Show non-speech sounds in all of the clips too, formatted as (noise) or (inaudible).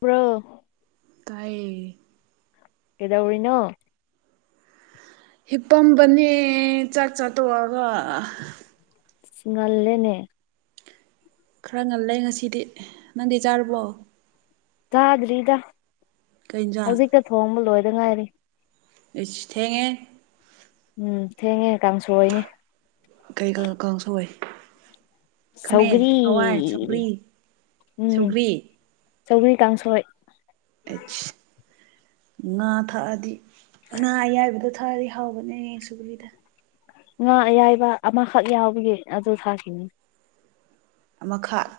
Bro hi. ꯀꯩꯗꯧꯔꯤꯅꯣ? ꯍꯤꯞꯄꯝꯕꯅꯦ ꯆꯥꯛ ꯆꯥꯇꯣꯛꯑꯒ꯫ ꯁꯤ-ꯉꯜꯂꯦꯅꯦ꯫ ꯈꯔ ꯉꯜꯂꯦ ꯉꯁꯤꯗꯤ ꯅꯪꯗꯤ ꯆꯥꯨꯔꯕꯣ? ꯆꯥꯗ꯭ꯔꯤꯗ ꯀꯩ ꯏꯟꯖꯥꯡ ꯍꯧꯖꯤꯛꯀ ꯊꯣꯡꯕ ꯂꯣꯏꯗ ꯉꯥꯏꯔꯤ꯫ ꯎꯁ ꯊꯦꯡꯉꯦ꯫ ꯎꯝ ꯊꯦꯡꯉꯦ ꯀꯥꯡꯁꯣꯏꯅꯦ꯫ ꯀꯩ ꯀꯥꯡ-ꯀꯥꯡꯁꯣꯏ? ꯈꯥꯃꯦꯟ ꯁꯧꯒ꯭ꯔꯤ ꯍꯋꯥꯏ ꯁꯧꯒ꯭ꯔꯤ ꯎꯝ ꯁꯨꯒ꯭ꯔꯤ? ꯁꯧꯒ꯭ꯔꯤ ꯀꯥꯡꯁꯣꯏ ꯑꯩꯁ ꯉꯥ ꯊꯥꯛꯑꯗꯤ ꯉꯥ ꯑꯌꯥꯏꯕꯗꯣ ꯊꯥꯛꯑꯗꯤ ꯍꯥꯎꯕꯅꯦ ꯁꯨꯒ꯭ꯔꯤꯗ꯫ ꯉꯥ ꯑꯌꯥꯏꯕ ꯑꯃꯈꯛ ꯌꯥꯎꯕꯒꯤ ꯑꯗꯨ ꯊꯥꯛꯈꯤꯅꯤ꯫ ꯑꯃꯈꯛ?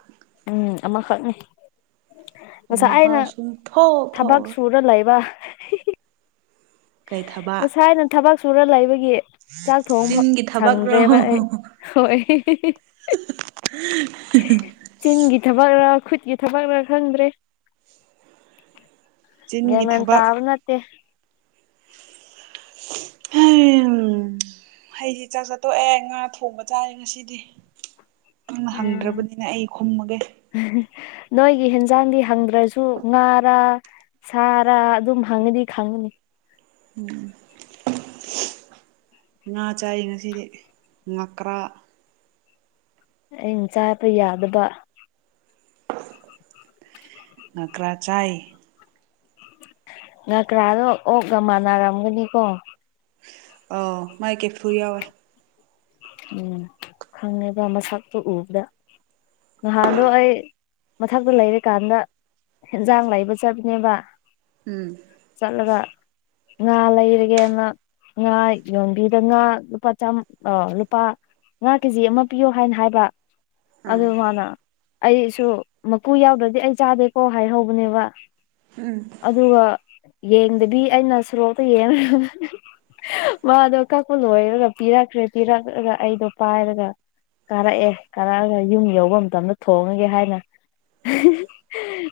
ꯎꯝ ꯑꯃꯈꯛꯅꯤ ꯉꯁꯥꯏꯅ ꯃꯍꯥꯎ ꯁꯨꯡꯊꯣꯛ ꯊꯕꯛ ꯊꯣꯛꯑꯔꯣꯏ ꯁꯨꯔ ꯂꯩꯕ꯫ ꯀꯩ ꯊꯕꯛ ꯉꯁꯥꯏꯅ ꯊꯕꯛ ꯁꯨꯔ ꯂꯩꯕꯒꯤ ꯆꯥꯛ ꯊꯣꯡꯕꯥꯎ ꯆꯤꯟꯒꯤ ꯊꯕꯛꯔꯣ ꯁꯪꯗ꯭ꯔꯦꯕ ꯑꯩ ꯍꯣꯏ꯫ (unintelligible) ꯆꯤꯡꯒꯤ ꯊꯕꯛꯔ ꯈꯨꯠꯀꯤ ꯊꯕꯛꯔ ꯈꯪꯗ꯭ꯔꯦ꯫ ꯒ꯭ꯌꯥꯟ ꯆꯤꯟꯒꯤ ꯃꯦꯟ ꯊꯕꯛ ꯇꯥꯕ ꯅꯠꯇꯦ꯫ ꯍꯝ꯫ ꯍꯩꯁꯤ ꯆꯥꯛ ꯆꯠꯇꯣꯛꯑꯦ ꯉꯥ ꯊꯣꯡꯕ ꯆꯥꯔꯦ ꯉꯁꯤꯗꯤ꯫ ꯅꯪꯅ ꯎꯝ ꯍꯪꯗ꯭ꯔꯕꯅꯤꯅ ꯑꯩ ꯈꯨꯝꯃꯒꯦ꯫ ꯅꯣꯏꯒꯤ ꯍꯦꯟꯖꯥꯡꯗꯤ ꯍꯪꯗ꯭ꯔꯁꯨ ꯉꯥꯔꯥ? ꯁꯥꯔꯥ ꯑꯗꯨꯝ ꯍꯪꯉꯗꯤ ꯈꯪꯉꯅꯤ꯫ ꯎꯝ ꯉꯥ ꯆꯥꯏ ꯉꯁꯤꯗꯤ ꯉꯀ꯭ꯔꯥ꯫ ꯑꯩꯅ ꯆꯥꯕ ꯌꯥꯗꯕ꯫ ꯉꯀ꯭ꯔꯥ ꯆꯥꯏ꯫ ꯉꯀ꯭ꯔꯥꯗꯣ ꯑꯣꯛꯀ ꯃꯥꯟꯅꯔꯝꯒꯅꯤꯀꯣ ꯑꯧ ꯃꯥꯏ ꯀꯦꯐꯨ ꯌꯥꯎꯋꯦ ꯎꯝ ꯈꯪꯉꯦꯕ ꯃꯁꯛꯇꯨ ꯎꯕꯗ ꯉꯍꯥꯟꯗꯣ ꯑꯩ ꯃꯊꯛꯇ ꯂꯩꯔꯤꯀꯥꯟꯗ ꯍꯦꯟꯖꯥꯡ ꯂꯩꯕ ꯆꯥꯕꯅꯦꯕ ꯎꯝ ꯆꯠꯂꯒ ꯉꯥ ꯂꯩꯔꯒꯦꯅ ꯉꯥ ꯌꯣꯟꯕꯤꯗ ꯉꯥ ꯂꯨꯄꯥ ꯆꯥꯃ ꯑꯣ ꯂꯨꯄꯥ ꯉꯥ ꯀꯦꯖꯤ ꯑꯃ ꯄꯤꯌꯣ ꯍꯥꯏꯅ ꯍꯥꯏꯕ ꯑꯗꯨ ꯑꯥ ꯃꯥꯅ ꯑꯩꯁꯨ ꯃꯀꯨ ꯌꯥꯎꯗ꯭ꯔꯗꯤ ꯑꯩ ꯆꯥꯗꯦꯀꯣ ꯍꯥꯏꯍꯧꯕꯅꯦꯕ ꯎꯝ ꯑꯗꯨꯒ ꯌꯦꯡꯗꯕꯤ ꯑꯩꯅ ꯁꯣꯔꯣꯛꯇ ꯌꯦꯡꯉ ꯃꯥꯗꯣ ꯀꯛꯄ ꯂꯣꯏꯔꯒ ꯄꯤꯔꯛꯈ꯭ꯔꯦ ꯄꯤꯔꯛꯂꯒ ꯑꯩꯗꯣ ꯄꯥꯏꯔꯒ ꯀꯥꯔꯛꯑꯦ ꯀꯥꯔꯛꯑꯒ ꯌꯨꯝ ꯌꯧꯕ ꯃꯇꯝꯗ ꯊꯣꯡꯉꯒꯦ ꯍꯥꯏꯅ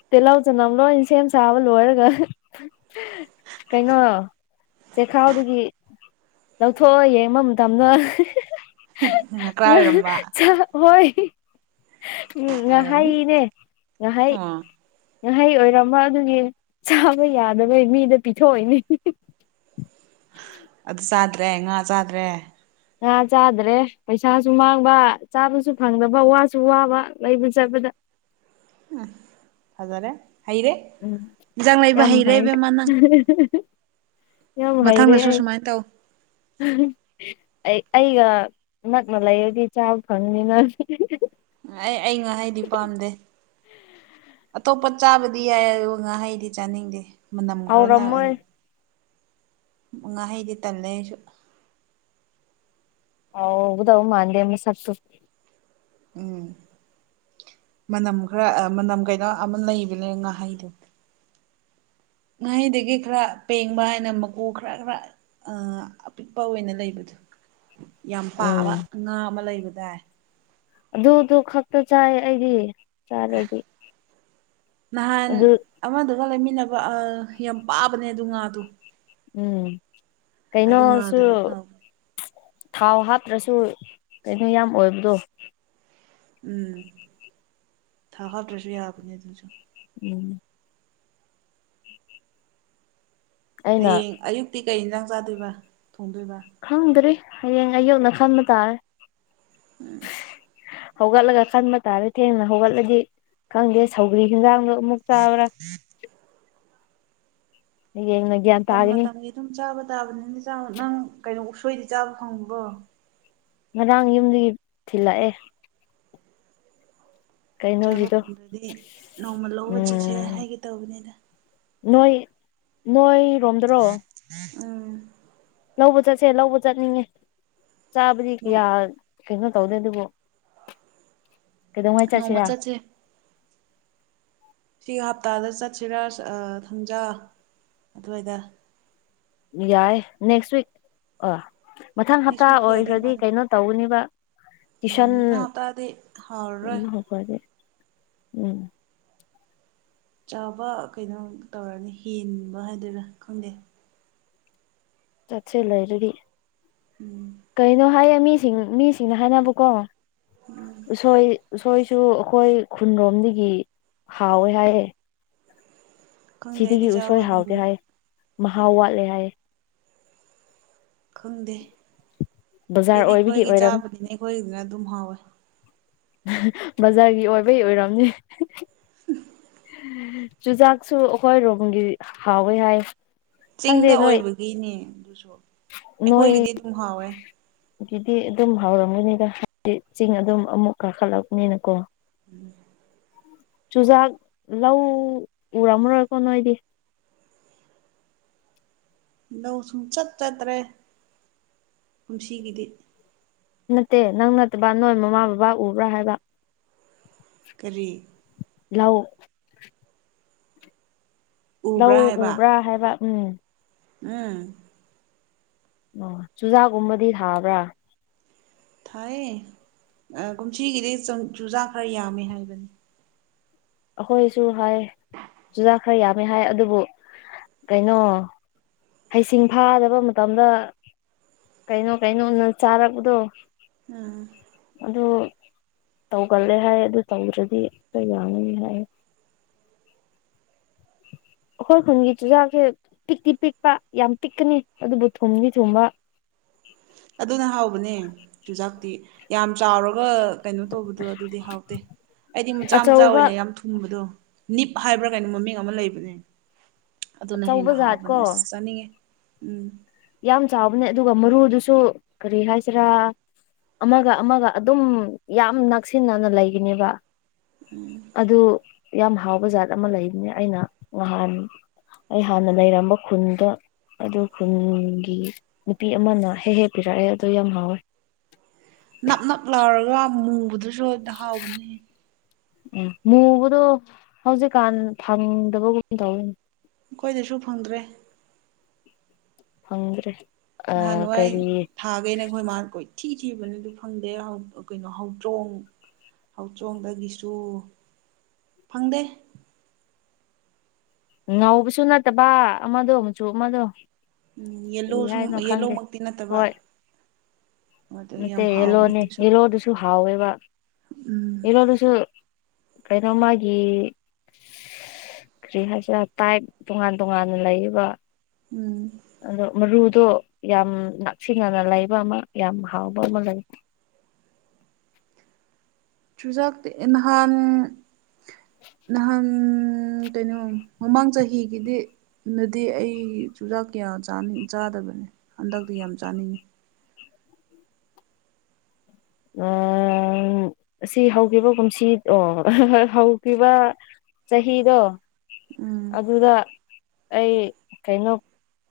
ꯇꯤꯍꯧ ꯆꯅꯝ ꯂꯣꯏꯅ ꯁꯦꯝ ꯁꯥꯕ ꯂꯣꯏꯔꯒ ꯀꯩꯅꯣ ꯆꯦꯈꯥꯎꯗꯒꯤ ꯂꯧꯊꯣꯛꯑ ꯌꯦꯡꯕ ꯃꯇꯝꯅ ꯉꯀ꯭ꯔꯥ ꯑꯣꯏꯔꯝꯕ ꯍꯣꯏ ꯎꯝ ꯑꯣꯏꯔꯝꯅꯤ ꯉꯥꯍꯩꯅꯦ ꯉꯥꯍꯩ ꯑꯣ ꯉꯍꯩ ꯑꯣꯏꯔꯝꯃ ꯑꯗꯨꯒꯤ ꯆꯥꯕ ꯌꯥꯗꯕꯩ ꯃꯤꯗ ꯄꯤꯊꯣꯛꯑꯣꯏꯅꯦ ꯑꯗꯨ ꯆꯥꯗ꯭ꯔꯦ ꯉꯥ ꯆꯥꯗ꯭ꯔꯦ ꯉꯥ ꯆꯥꯗ꯭ꯔꯦ ꯄꯩꯁꯥꯁꯨ ꯃꯥꯡꯕ ꯆꯥꯕꯁꯨ ꯐꯪꯗꯕ ꯋꯥꯁꯨ ꯋꯥꯕ ꯂꯩꯕ ꯆꯠꯄꯗ ꯎꯝ ꯐꯖꯔꯦ ꯍꯥꯏꯌꯦ ꯔꯦ ꯎꯝ ꯌꯥꯝꯃ ꯍꯥꯏ ꯌꯥꯝ ꯂꯩꯩꯔꯦ ꯃꯊꯪꯗꯁꯨ ꯍꯥꯏ ꯁꯨꯃꯥꯏꯅ ꯇꯧ ꯑꯩ ꯑꯩꯒ ꯅꯛꯅ ꯂꯩꯔꯗꯤ ꯆꯥꯕ ꯐꯪꯅꯤꯅ ꯑꯩ ꯑꯩ ꯉꯥꯍꯥꯏꯗꯤ ꯄꯥꯝꯗꯦ ꯑꯇꯣꯞꯄ ꯆꯥꯕꯗꯤ ꯌꯥꯏ ꯑꯗꯨꯒ ꯉꯥꯍꯩꯗꯤ ꯆꯥꯅꯤꯡꯗꯦ ꯃꯅꯝ ꯈꯔꯅ ꯍꯥꯎꯔꯝꯃꯣꯏ ꯉꯥꯍꯩꯗꯤ ꯇꯜꯂꯦ ꯑꯩꯁꯨ ꯍꯥꯎꯒꯗꯕ ꯃꯥꯥꯟꯗꯦꯃ ꯃꯁꯛꯇꯣ ꯎꯝ ꯃꯅꯝ ꯈꯔ ꯃꯅꯝ ꯀꯩꯅꯣ ꯑꯃ ꯂꯩꯕꯅꯦ ꯉꯥꯍꯩꯗꯣ ꯉꯥꯍꯩꯗꯒꯤ ꯈꯔ ꯄꯦꯡꯕ ꯍꯥꯏꯅ ꯃꯀꯨ ꯈꯔ ꯈꯔ ꯑꯄꯤꯛꯄ ꯑꯣꯏꯅ ꯂꯩꯕꯗꯣ ꯌꯥꯝ ꯎꯝ ꯄꯥꯕ ꯉꯥ ꯑꯃ ꯂꯩꯕꯗꯥꯥꯏ ꯑꯗꯨꯗꯨ ꯈꯛꯇ ꯆꯥꯏ ꯑꯩꯗꯤ ꯆꯥꯔꯗꯤ ꯅꯍꯥꯟ ꯑꯗꯨ ꯑꯃꯗꯨꯒ ꯂꯩꯃꯤꯟꯅꯕ ꯌꯥꯝ ꯄꯥꯕꯅꯦ ꯑꯗꯨ ꯉꯥꯗꯣ ꯎꯝ ꯑꯗꯨ ꯀꯩꯅꯩꯅꯣꯁꯨ ꯉꯥꯗꯨꯅ ꯍꯥꯎꯕꯅꯦ ꯊꯥꯎ ꯍꯥꯞꯇ꯭ꯔꯁꯨ ꯀꯩꯅꯣ ꯌꯥꯝ ꯑꯣꯏꯕꯗꯣ ꯎꯝ ꯊꯥ ꯍꯥꯥꯎꯇ꯭ꯔꯁꯨ ꯌꯥꯕꯅꯦ ꯑꯗꯨꯁꯨ ꯎꯝ ꯑꯩꯅ ꯍꯌꯦꯡ ꯑꯌꯨꯛꯇꯤ ꯀꯩ ꯏꯟꯁꯥꯡ ꯆꯥꯗꯣꯏꯕ ꯊꯣꯡꯗꯣꯏꯕ ꯈꯪꯗ꯭ꯔꯤ ꯍꯌꯦꯡ ꯑꯌꯨꯅ ꯈꯪꯕ ꯇꯥꯔꯦ (inaudible) ꯍꯧꯒꯠꯂꯒ ꯈꯟꯕ ꯇꯥꯔꯦ ꯊꯦꯡꯅ ꯍꯧꯒꯠꯂꯗꯤ ꯈꯪꯗꯦ ꯁꯧꯒ꯭ꯔꯤ ꯍꯟꯖꯥꯡꯗꯣ ꯑꯃꯨꯛ ꯆꯥꯕ꯭ꯔꯥ ꯌꯦꯡꯅꯩ ꯃꯇꯝ ꯃꯇꯝꯒꯤ ꯑꯗꯨꯝ ꯆꯥꯕ ꯇꯥꯕꯅꯤꯅ ꯅꯪ ꯀꯩꯅꯣ ꯎꯁꯣꯏꯗꯤ ꯆꯥꯕ ꯐꯪꯕ꯭ꯔꯣ ꯉꯔꯥꯡ ꯌꯨꯝꯗꯒꯤ ꯊꯤꯜꯂꯛꯑꯦ ꯆꯥꯕ ꯀꯩꯅꯣꯒꯤꯗꯣ ꯐꯪꯗ꯭ꯔꯗꯤ ꯅꯣꯡꯃ ꯂꯧꯕ ꯆꯠꯁꯦ ꯎꯝ ꯍꯥꯏꯒꯦ ꯇꯧꯕꯅꯤꯅ ꯅꯣꯏ ꯅꯣꯏ (unintelligible) ꯂꯧꯕ ꯆꯠꯁꯦ ꯂꯧꯕ ꯆꯠꯅꯤꯡꯉꯦ ꯆꯥꯕꯗꯤ ꯀꯌꯥ ꯀꯩꯅꯣ ꯇꯧꯗꯦ ꯑꯗꯨꯕꯨ ꯀꯩꯗꯧꯉꯩ ꯆꯠꯁꯤꯔꯥ ꯅꯣꯡꯃ ꯆꯠꯁꯦ ꯁꯤ ꯍꯞꯇꯥꯗ ꯆꯠꯁꯤꯔꯥ ꯊꯝꯖ ꯑꯗꯨꯋꯥꯏꯗ ꯌꯥꯏ ꯅꯦꯛꯁ ꯋꯤꯛ ꯑ ꯃꯊꯪ ꯍꯞꯇꯥ ꯅꯦꯛꯁ ꯋꯤꯛꯇꯤ ꯌꯥꯗꯧ ꯑꯣꯏꯈ꯭ꯔꯗꯤ ꯃꯥꯟꯗꯦ ꯀꯩꯅꯣ ꯇꯧꯒꯅꯤꯕ ꯎꯝ ꯇꯨꯏꯁꯟ ꯃꯊꯥꯡ ꯍꯞꯇꯥꯗꯤ ꯍꯥꯎꯔꯔꯣꯏ ꯎꯝ ꯆꯥꯕ ꯀꯩꯅꯣ ꯇꯧꯔꯅꯤ ꯍꯦꯟꯕ ꯍꯥꯏꯗꯅꯥ ꯈꯪꯗꯦ ꯆꯠꯁꯦ ꯂꯩꯔꯗꯒꯤ ꯎꯝ ꯀꯩꯅꯣ ꯍꯥꯏꯌꯦ ꯃꯤꯁꯤꯡ ꯃꯤꯁꯤꯡꯅ ꯍꯥꯏꯅꯕꯀꯣ ꯎꯁꯣꯏ ꯎꯁ ꯁꯨ ꯑꯩꯈꯣꯏ ꯈꯨꯟꯔꯣꯝꯗꯒꯤ ꯍꯥꯎꯋꯦ ꯍꯥꯏꯌꯦ ꯈꯪꯗꯦ ꯁꯤꯗꯒꯤ ꯑꯩꯗꯤ ꯎꯁꯣꯏ ꯆꯥꯕ ꯍꯥꯎꯗꯦ ꯍꯥꯏ ꯃꯍꯥꯎ ꯋꯥꯠꯂꯦ ꯍꯥꯏ ꯈꯪꯗꯦ ꯕꯖꯥꯔ ꯑꯩꯗꯤ ꯑꯣꯏꯕꯒꯤ ꯑꯩꯈꯣꯏꯒꯤ ꯑꯣꯏꯔꯝ ꯆꯥꯕꯅꯤꯅ ꯑꯩꯈꯣꯏꯒꯤꯗꯨꯅ ꯑꯗꯨꯝ ꯍꯥꯎꯋꯦ ꯕꯖꯥꯔꯒꯤ ꯑꯣꯏꯕꯩ ꯑꯣꯏꯔꯝꯅꯦ (unintelligible) ꯆꯨꯖꯥꯛꯁꯨ ꯑꯩꯈꯣꯏ ꯔꯣꯝꯒꯤ ꯍꯥꯎꯋꯦ ꯍꯥꯏ ꯈꯪꯗꯦ ꯆꯤꯡꯗ ꯅꯣꯏ ꯑꯣꯏꯕꯒꯤꯅꯦ ꯑꯗꯨꯁꯨ ꯑꯩꯈꯣꯏꯒꯤꯗꯤ ꯑꯗꯨꯝ ꯍꯥꯎꯋꯦ ꯑꯗꯨꯗꯤ ꯑꯗꯨꯝ ꯍꯥꯎꯔꯝꯒꯅꯤꯗ ꯍꯥꯏꯗꯤ ꯆꯤꯡ ꯑꯗꯨꯝ ꯑꯃꯨꯛ ꯀꯥꯈꯠꯂꯛꯅꯤꯅꯀꯣ ꯎꯝ ꯆꯨꯖꯥꯛ ꯂꯧ ꯎꯔꯝꯃꯔꯣꯏꯀꯣ ꯅꯣꯏꯗꯤ ꯂꯧ ꯁꯨꯝ ꯆꯠ ꯆꯠꯇ꯭ꯔꯦ ꯀꯨꯝꯁꯤꯒꯤꯗꯤ ꯅꯠꯇꯦ ꯅꯪ ꯅꯠꯇꯕ ꯅꯣꯏ ꯃꯃꯥ ꯕꯕꯥ ꯎꯕ꯭ꯔꯥ ꯍꯥꯏꯕ ꯀꯔꯤ ꯂꯎ ꯎꯕ꯭ꯔꯥ ꯂꯧ ꯍꯥꯏꯕ ꯎꯕ꯭ꯔꯥ ꯍꯥꯏꯕ ꯎꯝ ꯎꯝ ꯑꯣ ꯆꯨꯖꯥꯛꯀꯨꯝꯕꯗꯤ ꯊꯥꯕ꯭ꯔꯥ ꯊꯥꯏꯌꯦ ꯀꯨꯝꯊꯒꯤꯗꯤꯩ ꯆꯨꯖꯥꯛ ꯈꯔ ꯌꯥꯝꯃꯦ ꯍꯥꯏꯕꯅꯤ ꯑꯩꯈꯣꯏꯁꯨ ꯍꯥꯏ ꯆꯨꯖꯥꯛ ꯈꯔ ꯌꯥꯝꯃꯦ ꯍꯥꯏ ꯑꯗꯨꯕꯨ ꯀꯩꯅꯣ ꯍꯩꯁꯤꯡ ꯐꯥꯗꯕ ꯃꯇꯝꯗ ꯀꯩꯅꯣ ꯀꯩꯅꯣ ꯅ ꯆꯥꯔꯛꯄꯗꯣ ꯎꯝ ꯑꯗꯨ ꯇꯧꯒꯜꯂꯦ ꯍꯥꯏ ꯑꯗꯨ ꯇꯧꯗ꯭ꯔꯗꯤ ꯑꯛꯇ ꯌꯥꯅꯤꯅꯤ ꯍꯥꯏꯌꯦ ꯑꯩꯈꯣꯏ ꯈꯨꯟꯒꯤ ꯆꯨꯖꯥꯛꯁꯦ ꯄꯤꯛꯇꯤ ꯄꯤꯛꯄ ꯌꯥꯝ ꯄꯤꯛꯀꯅꯤ ꯑꯗꯨꯕꯨ ꯊꯨꯝꯗꯤ ꯊꯨꯝꯕ ꯑꯗꯨꯅ ꯍꯥꯎꯕꯅꯦ ꯆꯨꯖꯥꯛꯇꯤ ꯌꯥꯝ ꯆꯥꯎꯔꯒ ꯀꯩꯅꯣ ꯇꯧꯕꯗꯣ ꯑꯗꯨꯗꯤ ꯍꯥꯎꯇꯦ ꯑꯩꯗꯤ ꯃꯆꯥ ꯃꯆꯥ ꯑꯆꯧꯕ ꯑꯣꯏꯅ ꯌꯥꯝ ꯊꯨꯝꯕꯗꯣ ꯅꯤꯞ ꯍꯥꯏꯕ꯭ꯔꯥ ꯀꯩꯅꯣ ꯃꯃꯤꯡ ꯑꯃ ꯂꯩꯕꯅꯦ ꯑꯗꯨꯅ ꯑꯆꯧꯕ ꯍꯦꯟꯅ ꯖꯥꯠ ꯍꯥꯎꯕꯅꯦ ꯀꯣ ꯑꯁ ꯆꯥꯅꯤꯡꯉꯦ ꯎꯝ ꯌꯥꯝ ꯆꯥꯎꯕꯅꯦ ꯑꯗꯨꯒ ꯃꯔꯨꯗꯨꯁꯨ ꯀꯔꯤ ꯍꯥꯏꯁꯤꯔꯥ ꯑꯃꯒ ꯑꯃꯒ ꯑꯗꯨꯝ ꯌꯥꯝ ꯅꯛꯁꯤꯟꯅꯅ ꯂꯩꯒꯅꯦꯕ ꯎꯝ ꯑꯗꯨ ꯌꯥꯝ ꯍꯥꯎꯕ ꯖꯥꯠ ꯑꯃ ꯂꯩꯕꯅꯦ ꯑꯩꯅ ꯉꯍꯥꯟ ꯑꯩ ꯍꯥꯟꯅ ꯂꯩꯔꯝꯕ ꯈꯨꯟꯗ ꯑꯗꯨ ꯈꯨꯟ ꯒꯤ ꯅꯨꯄꯤ ꯑꯃꯅ ꯍꯦꯛ ꯍꯦꯛ ꯄꯤꯔꯛꯑꯦ ꯑꯗꯨ ꯌꯥꯝ ꯍꯥꯎꯋꯦ ꯅꯞ ꯅꯞ ꯂꯥꯎꯔꯒ ꯃꯨꯕꯗꯨꯁꯨꯗ ꯍꯥꯎꯕꯅꯤ ꯎꯝ ꯃꯨꯕꯗꯣ ꯍꯧꯖꯤꯛꯀꯥꯟ ꯐꯪꯗꯕꯒꯨꯝ ꯇꯧꯋꯅꯦ ꯑꯩꯈꯣꯏꯗꯁꯨ ꯐꯪꯗ꯭ꯔꯦ ꯐꯪꯗ꯭ꯔꯦ ꯅꯍꯥꯟ ꯅꯨꯡꯋꯥꯥꯏ ꯀꯔꯤ ꯊꯥꯒꯅꯦꯈꯣꯏ ꯃꯥꯔ ꯀꯣꯏ ꯊꯤ ꯊꯤꯕꯅ ꯑꯗꯨ ꯐꯪꯗꯦ ꯀꯩꯅꯣ ꯍꯧꯗ꯭ꯔꯣꯡ ꯍꯧꯆꯣꯡꯗꯒꯤꯁꯨ ꯐꯪꯗꯦ ꯉꯧꯕꯁꯨ ꯅꯠꯇꯕ ꯑꯃꯗꯣ ꯃꯨꯆꯨ ꯑꯃꯗꯣ ꯎꯝ ꯌꯦꯜꯂꯣ ꯀꯔꯤ ꯁꯨꯝ ꯍꯥꯏꯅꯣ ꯈꯪꯗꯦ ꯌꯦꯂꯣꯃꯛꯇꯤ ꯅꯠꯇꯕ ꯍꯣꯏ ꯑꯗꯨ ꯌꯥꯝ ꯅꯠꯇꯦ ꯍꯥꯎꯕꯅꯦ ꯌꯦꯂꯣꯅꯦ ꯑꯗꯨꯁꯨ ꯌꯦꯂꯣꯗꯨꯁꯨ ꯍꯥꯎꯋꯦꯕ ꯎꯝ ꯌꯦꯂꯣꯗꯨꯁꯨ ꯀꯩꯅꯣ ꯃꯥꯒꯤ ꯀꯔꯤ ꯍꯥꯏ ꯁꯤꯔ ꯇꯥꯏꯞ ꯇꯣꯉꯥꯟ ꯇꯣꯉꯥꯟꯅ ꯂꯩꯌꯦꯕ ꯎꯝ ꯑꯗꯣ ꯃꯔꯨꯗꯣ ꯌꯥꯝ ꯅꯛꯁꯤꯟꯅꯅ ꯂꯩꯕ ꯑꯃ ꯌꯥꯝ ꯍꯥꯎꯕ ꯑꯃ ꯂꯩ ꯆꯨꯖꯥꯛꯇꯤ ꯅꯍꯥꯟ ꯅꯍꯥꯟ ꯎꯝ ꯀꯩꯅꯣ ꯃꯃꯥꯡ ꯆꯍꯤꯒꯤꯗꯤ ꯅꯗꯤ ꯑꯩ ꯆꯨꯖꯥꯛ ꯀꯌꯥ ꯆꯥꯗꯕꯅꯦ ꯍꯟꯗꯛꯇꯤ ꯌꯥꯝ ꯆꯥꯅꯤꯡꯉꯤ ꯎꯝ ꯑꯁꯤ ꯍꯧꯈꯤꯕ ꯀꯨꯝꯁꯤ ꯑꯣ ꯍꯧꯈꯤꯕ ꯆꯍꯤꯗꯣ ꯎꯝ ꯑꯗꯨꯗ ꯑꯩ ꯀꯩꯅꯣ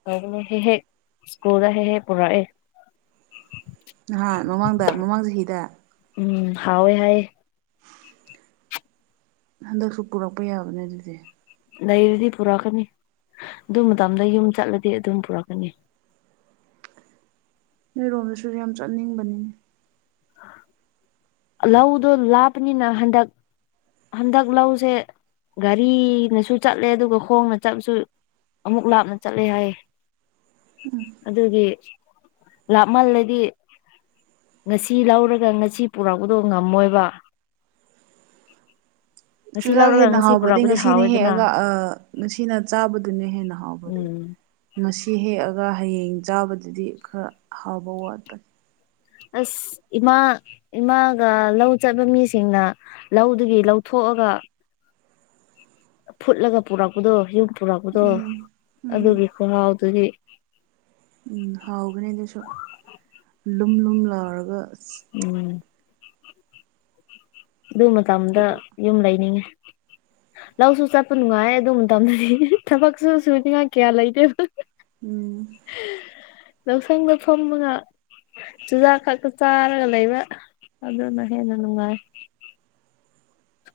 ꯇꯧꯕꯅꯦ ꯍꯦꯛ ꯍꯦꯛ ꯁꯀꯨꯜ ꯍꯦꯛ ꯍꯦꯛ ꯄꯨꯔꯥꯑꯦ ꯅꯍꯥꯟ ꯃꯃꯥꯡꯗ ꯃꯃꯥꯡ ꯆꯍꯤꯗ ꯎꯝ ꯍꯥꯎꯏ ꯍꯥꯏꯌꯦ ꯍꯟꯗꯛꯁꯨ ꯄꯨꯔꯛꯄ ꯌꯥꯕꯅꯦ ꯑꯗꯨꯗꯤ ꯂꯩꯔꯗꯤ ꯄꯨꯔꯛꯀꯅꯤ ꯑꯗꯨ ꯃꯇꯝꯗ ꯌꯨꯝ ꯆꯠꯂꯗꯤ ꯑꯗꯨꯝ ꯄꯨꯔꯛꯀꯅꯤ ꯅꯣꯏꯔꯣꯝꯗꯁꯨ ꯌꯥꯝ ꯆꯠꯅꯤꯡꯕꯅꯤꯅꯦ ꯂꯧꯗꯣ ꯂꯥꯞꯄꯅꯤꯅ ꯍꯟꯗꯛ ꯍꯟꯗꯛ ꯂꯧꯁꯦ ꯒꯥꯔꯤꯅꯁꯨ ꯆꯠꯂꯦ ꯑꯗꯨꯒ ꯈꯣꯡꯅ ꯆꯠꯂꯁꯨ ꯑꯃꯨꯛ ꯂꯥꯞꯅ ꯆꯠꯂꯦ ꯍꯥꯏꯌꯦ ꯑꯗꯨꯒꯤ ꯂꯥꯞꯃꯜꯂꯗꯤ ꯁꯤ ꯂꯧꯔꯒ ꯉꯁꯤ ꯄꯨꯔꯛꯄꯗꯣ ꯉꯝꯃꯣꯏꯕ ꯉꯁꯤ ꯆꯨꯖꯥꯛ ꯂꯧꯔꯒ ꯍꯦꯟꯅ ꯉꯁꯤ ꯍꯥꯎꯕꯗꯒꯤ ꯄꯨꯔꯛꯄꯗꯤ ꯉꯁꯤꯅ ꯍꯥꯎꯋꯦꯗꯅ ꯍꯦꯛꯑꯒ ꯉꯁꯤꯅ ꯆꯥꯕꯗꯨꯅ ꯍꯦꯟꯅ ꯍꯥꯎꯕꯗꯨ ꯎꯝ ꯉꯁꯤ ꯍꯦꯛꯑꯒ ꯍꯌꯦꯡ ꯆꯥꯕꯗꯗꯤ ꯈꯔ ꯍꯥꯎꯕ ꯋꯥꯠꯄꯅꯤ ꯑꯁ ꯏꯃꯥ ꯏꯃꯥꯒ ꯂꯧ ꯆꯠꯄ ꯃꯤꯁꯤꯡꯅ ꯂꯧꯗꯒꯤ ꯂꯧꯊꯣꯛꯑꯒ ꯐꯨꯠꯂꯒ ꯄꯨꯔꯛꯄꯗꯣ ꯌꯨꯝ ꯄꯨꯔꯛꯄꯗꯣ ꯎꯝ ꯑꯗꯨꯒꯤ ꯎꯝ ꯈꯨꯍꯥꯎꯗꯨꯒꯤ ꯎ ꯍꯥꯎꯕꯅꯤꯑꯗꯨꯁꯨ ꯂꯨꯝ ꯂꯨꯝ ꯂꯥꯎꯔꯒ ꯎꯝ ꯑꯗꯨ ꯃꯇꯝꯗ ꯌꯨꯝ ꯂꯩꯅꯤꯡꯉꯦ ꯂꯧꯁꯨ ꯆꯠꯄ ꯅꯨꯡꯉꯥꯏ ꯌꯦ ꯑꯗꯨ ꯃꯇꯝꯗꯗꯤ ꯊꯕꯛꯁꯨ ꯁꯨꯅꯤꯡꯉꯥꯏ ꯀꯌꯥ ꯂꯩꯇꯦꯕ ꯎꯝ ꯂꯧꯁꯪꯗ ꯐꯝꯃꯒ ꯆꯨꯖꯥꯛ ꯈꯛꯇ ꯆꯥꯔꯒ ꯂꯩꯕ ꯑꯗꯨꯅ ꯍꯦꯟꯅ ꯅꯨꯡꯉꯥꯏ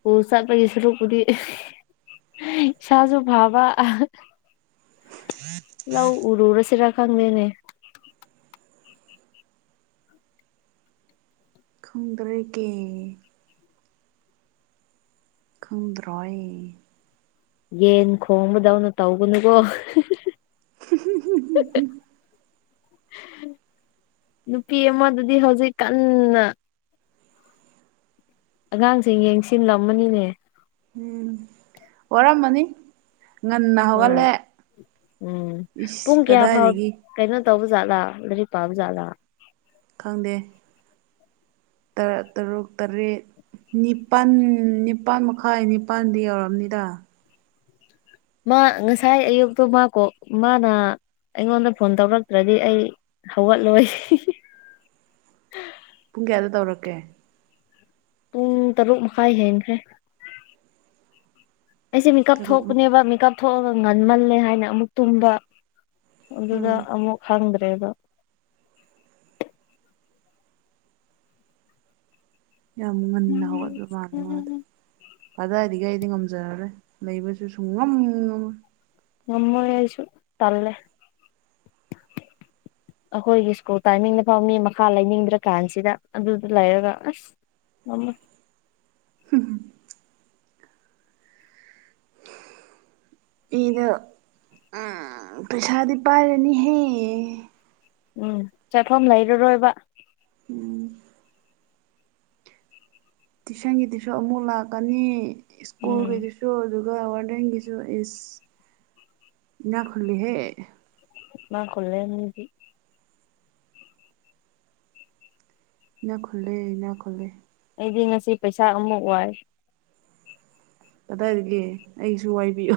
ꯎ ꯆꯠꯄꯒꯤ ꯁꯔꯨꯛꯄꯨꯗꯤ ꯏꯁꯥꯁꯨ ꯐꯥꯕ ꯂꯧ ꯎꯔꯨꯔꯁꯤꯔꯥ ꯈꯪꯗꯦꯅꯦ ꯈꯪꯗꯔꯦꯒꯦ ꯈꯪꯗ꯭ꯔꯣꯏ ꯌꯦꯟ ꯈꯣꯡꯕꯗꯧꯅ ꯇꯧꯒꯅꯨꯀꯣ (unintelligible) ꯅꯨꯄꯤ ꯑꯃꯗꯨꯗꯤ ꯍꯧꯖꯤꯛ ꯀꯟꯅ ꯑꯉꯥꯡꯁꯤꯡ ꯌꯦꯡꯁꯤꯜꯂꯝꯃꯅꯤꯅꯦ ꯎꯝ ꯋꯔꯝꯃꯅꯤ ꯉꯟꯅ ꯍꯣꯏ ꯍꯧꯒꯠꯂꯦ ꯎꯝ ꯏꯁ ꯄꯨꯡ ꯀꯌꯥ ꯐꯥꯎ ꯀꯗꯥꯏꯗꯒꯤ ꯀꯩꯅꯣ ꯇꯧꯕ ꯖꯥꯠꯂꯥ ꯂꯥꯏꯔꯤꯛ ꯄ ꯕ ꯖꯠꯂꯥ ꯈꯪꯗꯦ ꯇꯔꯥ ꯇꯔꯨꯛ ꯇꯔꯦꯠ ꯅꯤꯄꯥꯜ ꯅꯤꯄꯥꯜ ꯃꯈꯥꯏ ꯅꯤꯄꯥꯜꯗꯤ ꯌꯧꯔꯔꯕꯅꯤꯗ ꯃꯥ ꯉꯁꯥꯏ ꯑꯌꯨꯛꯇꯣ ꯃꯥ ꯀꯣꯛ ꯃꯥꯅ ꯑꯩꯉꯣꯟꯗ ꯐꯣꯟ ꯇꯧꯔꯛꯇ꯭ꯔꯗꯤ ꯑꯩ ꯍꯧꯒꯠꯂꯣꯏ ꯄꯨꯡ ꯀꯌꯥꯗ ꯇꯧꯔꯛꯀꯦ ꯄꯨꯡ ꯇꯔꯨꯛ ꯃꯈꯥꯏ ꯍꯦꯟꯈ꯭ꯔꯦ ꯑꯩꯁꯦ ꯃꯦꯀꯞ ꯇꯔꯨꯛꯃꯨꯛ ꯊꯣꯛꯄꯅꯦꯕ ꯃꯦꯀꯞ ꯊꯣꯛꯑꯒ ꯉꯟꯃꯜꯂꯦ ꯍꯥꯏꯅ ꯑꯃꯨꯛ ꯇꯨꯝꯕ ꯑꯗꯨꯗ ꯎꯝ ꯑꯃꯨꯛ ꯍꯪꯗ꯭ꯔꯦ ꯑꯗꯣ ꯌꯥꯝ ꯉꯟꯅ ꯍ ꯑꯗꯨ ꯃꯥꯅꯦ ꯃꯥꯗ ꯑꯗꯥꯏꯗꯒ ꯑꯩꯗꯤ ꯉꯝꯖꯔꯔꯣꯏ ꯂꯩꯕꯁꯨ ꯁꯨꯡ ꯉꯝ ꯉꯝꯃꯣꯏ ꯉꯃꯣꯏ ꯑꯩꯁꯨ ꯇꯜꯂꯦ ꯑꯩꯈꯣꯏꯒꯤ ꯁ꯭ꯀꯨꯜ ꯇꯥꯏꯃꯤꯡꯗ ꯐꯥꯎ ꯃꯤ ꯃꯈꯥ ꯂꯩꯅꯤꯡꯗ꯭ꯔ ꯀꯥꯟꯁꯤꯗ ꯑꯗꯨꯗ ꯂꯩꯔꯒ ꯑꯁ ꯉꯃꯣꯏ ꯍꯝ ꯑꯩꯗ ꯄꯩꯁꯥꯗꯤ ꯄꯥꯏꯔꯅꯤꯍꯦ ꯎꯝ ꯆꯠꯐꯝ ꯂꯩꯔꯔꯣꯏꯕ ꯎꯝ ꯇꯨꯏꯁꯟꯒꯤꯗꯨꯁꯨ ꯑꯃꯨꯛ ꯂꯥꯛꯀꯅꯤ ꯎꯝ ꯁ꯭ꯀꯨꯜꯒꯤꯗꯨꯁꯨ ꯑꯗꯨꯗꯨꯒ ꯋꯥꯔꯗꯦꯟꯒꯤꯁꯨ ꯏꯁ ꯏꯅꯥꯈꯨꯜꯂꯤꯍꯦ ꯏꯅꯈꯨꯜꯂꯦ ꯃꯤꯗꯤ ꯏꯅ ꯈꯨꯜꯂꯦ ꯏꯅ ꯈꯨꯜꯂꯦ ꯑꯩꯗꯤ ꯉꯁꯤ ꯄꯩꯁꯥ ꯑꯃꯨꯛ ꯋꯥꯏ ꯀꯗꯥꯏꯗꯒꯦ ꯑꯩꯁꯨ ꯋꯥꯏꯕꯤꯌꯨ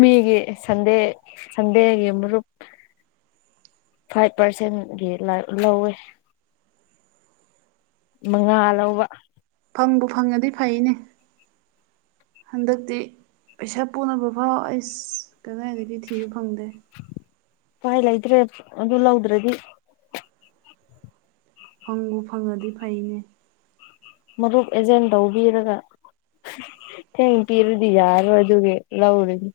ꯃꯤꯒꯤ ꯁꯟꯗꯦꯁꯟꯗꯦꯒꯤ ꯃꯔꯨꯞ ꯐꯥꯏꯚ ꯄꯥꯔꯁꯦꯟꯒꯤ ꯂꯧꯋꯦ ꯃꯉꯥꯂꯧꯕ ꯐꯪꯕꯨ ꯐꯪꯉꯗꯤ ꯐꯩꯅꯦ ꯍꯟꯗꯛꯇꯤ ꯄꯩꯁꯥ ꯄꯨꯅꯕ ꯐꯥꯎ ꯑꯩꯁ ꯀꯗꯥꯏꯗꯒꯤ ꯊꯤꯕ ꯐꯪꯗꯦ ꯎꯄꯥꯏ ꯂꯩꯇ꯭ꯔꯦ ꯑꯗꯨ ꯂꯧꯗ꯭ꯔꯗꯤ ꯐꯪꯕꯨ ꯐꯪꯉꯗꯤ ꯐꯩꯅꯦ ꯃꯔꯨꯞ ꯑꯦꯖꯦꯟ ꯇꯧꯕꯤꯔꯒ ꯊꯦꯡ ꯄꯤꯔꯗꯤ ꯌꯥꯔꯣꯏ ꯑꯗꯨꯒꯤ ꯂꯧꯔꯨꯅꯤ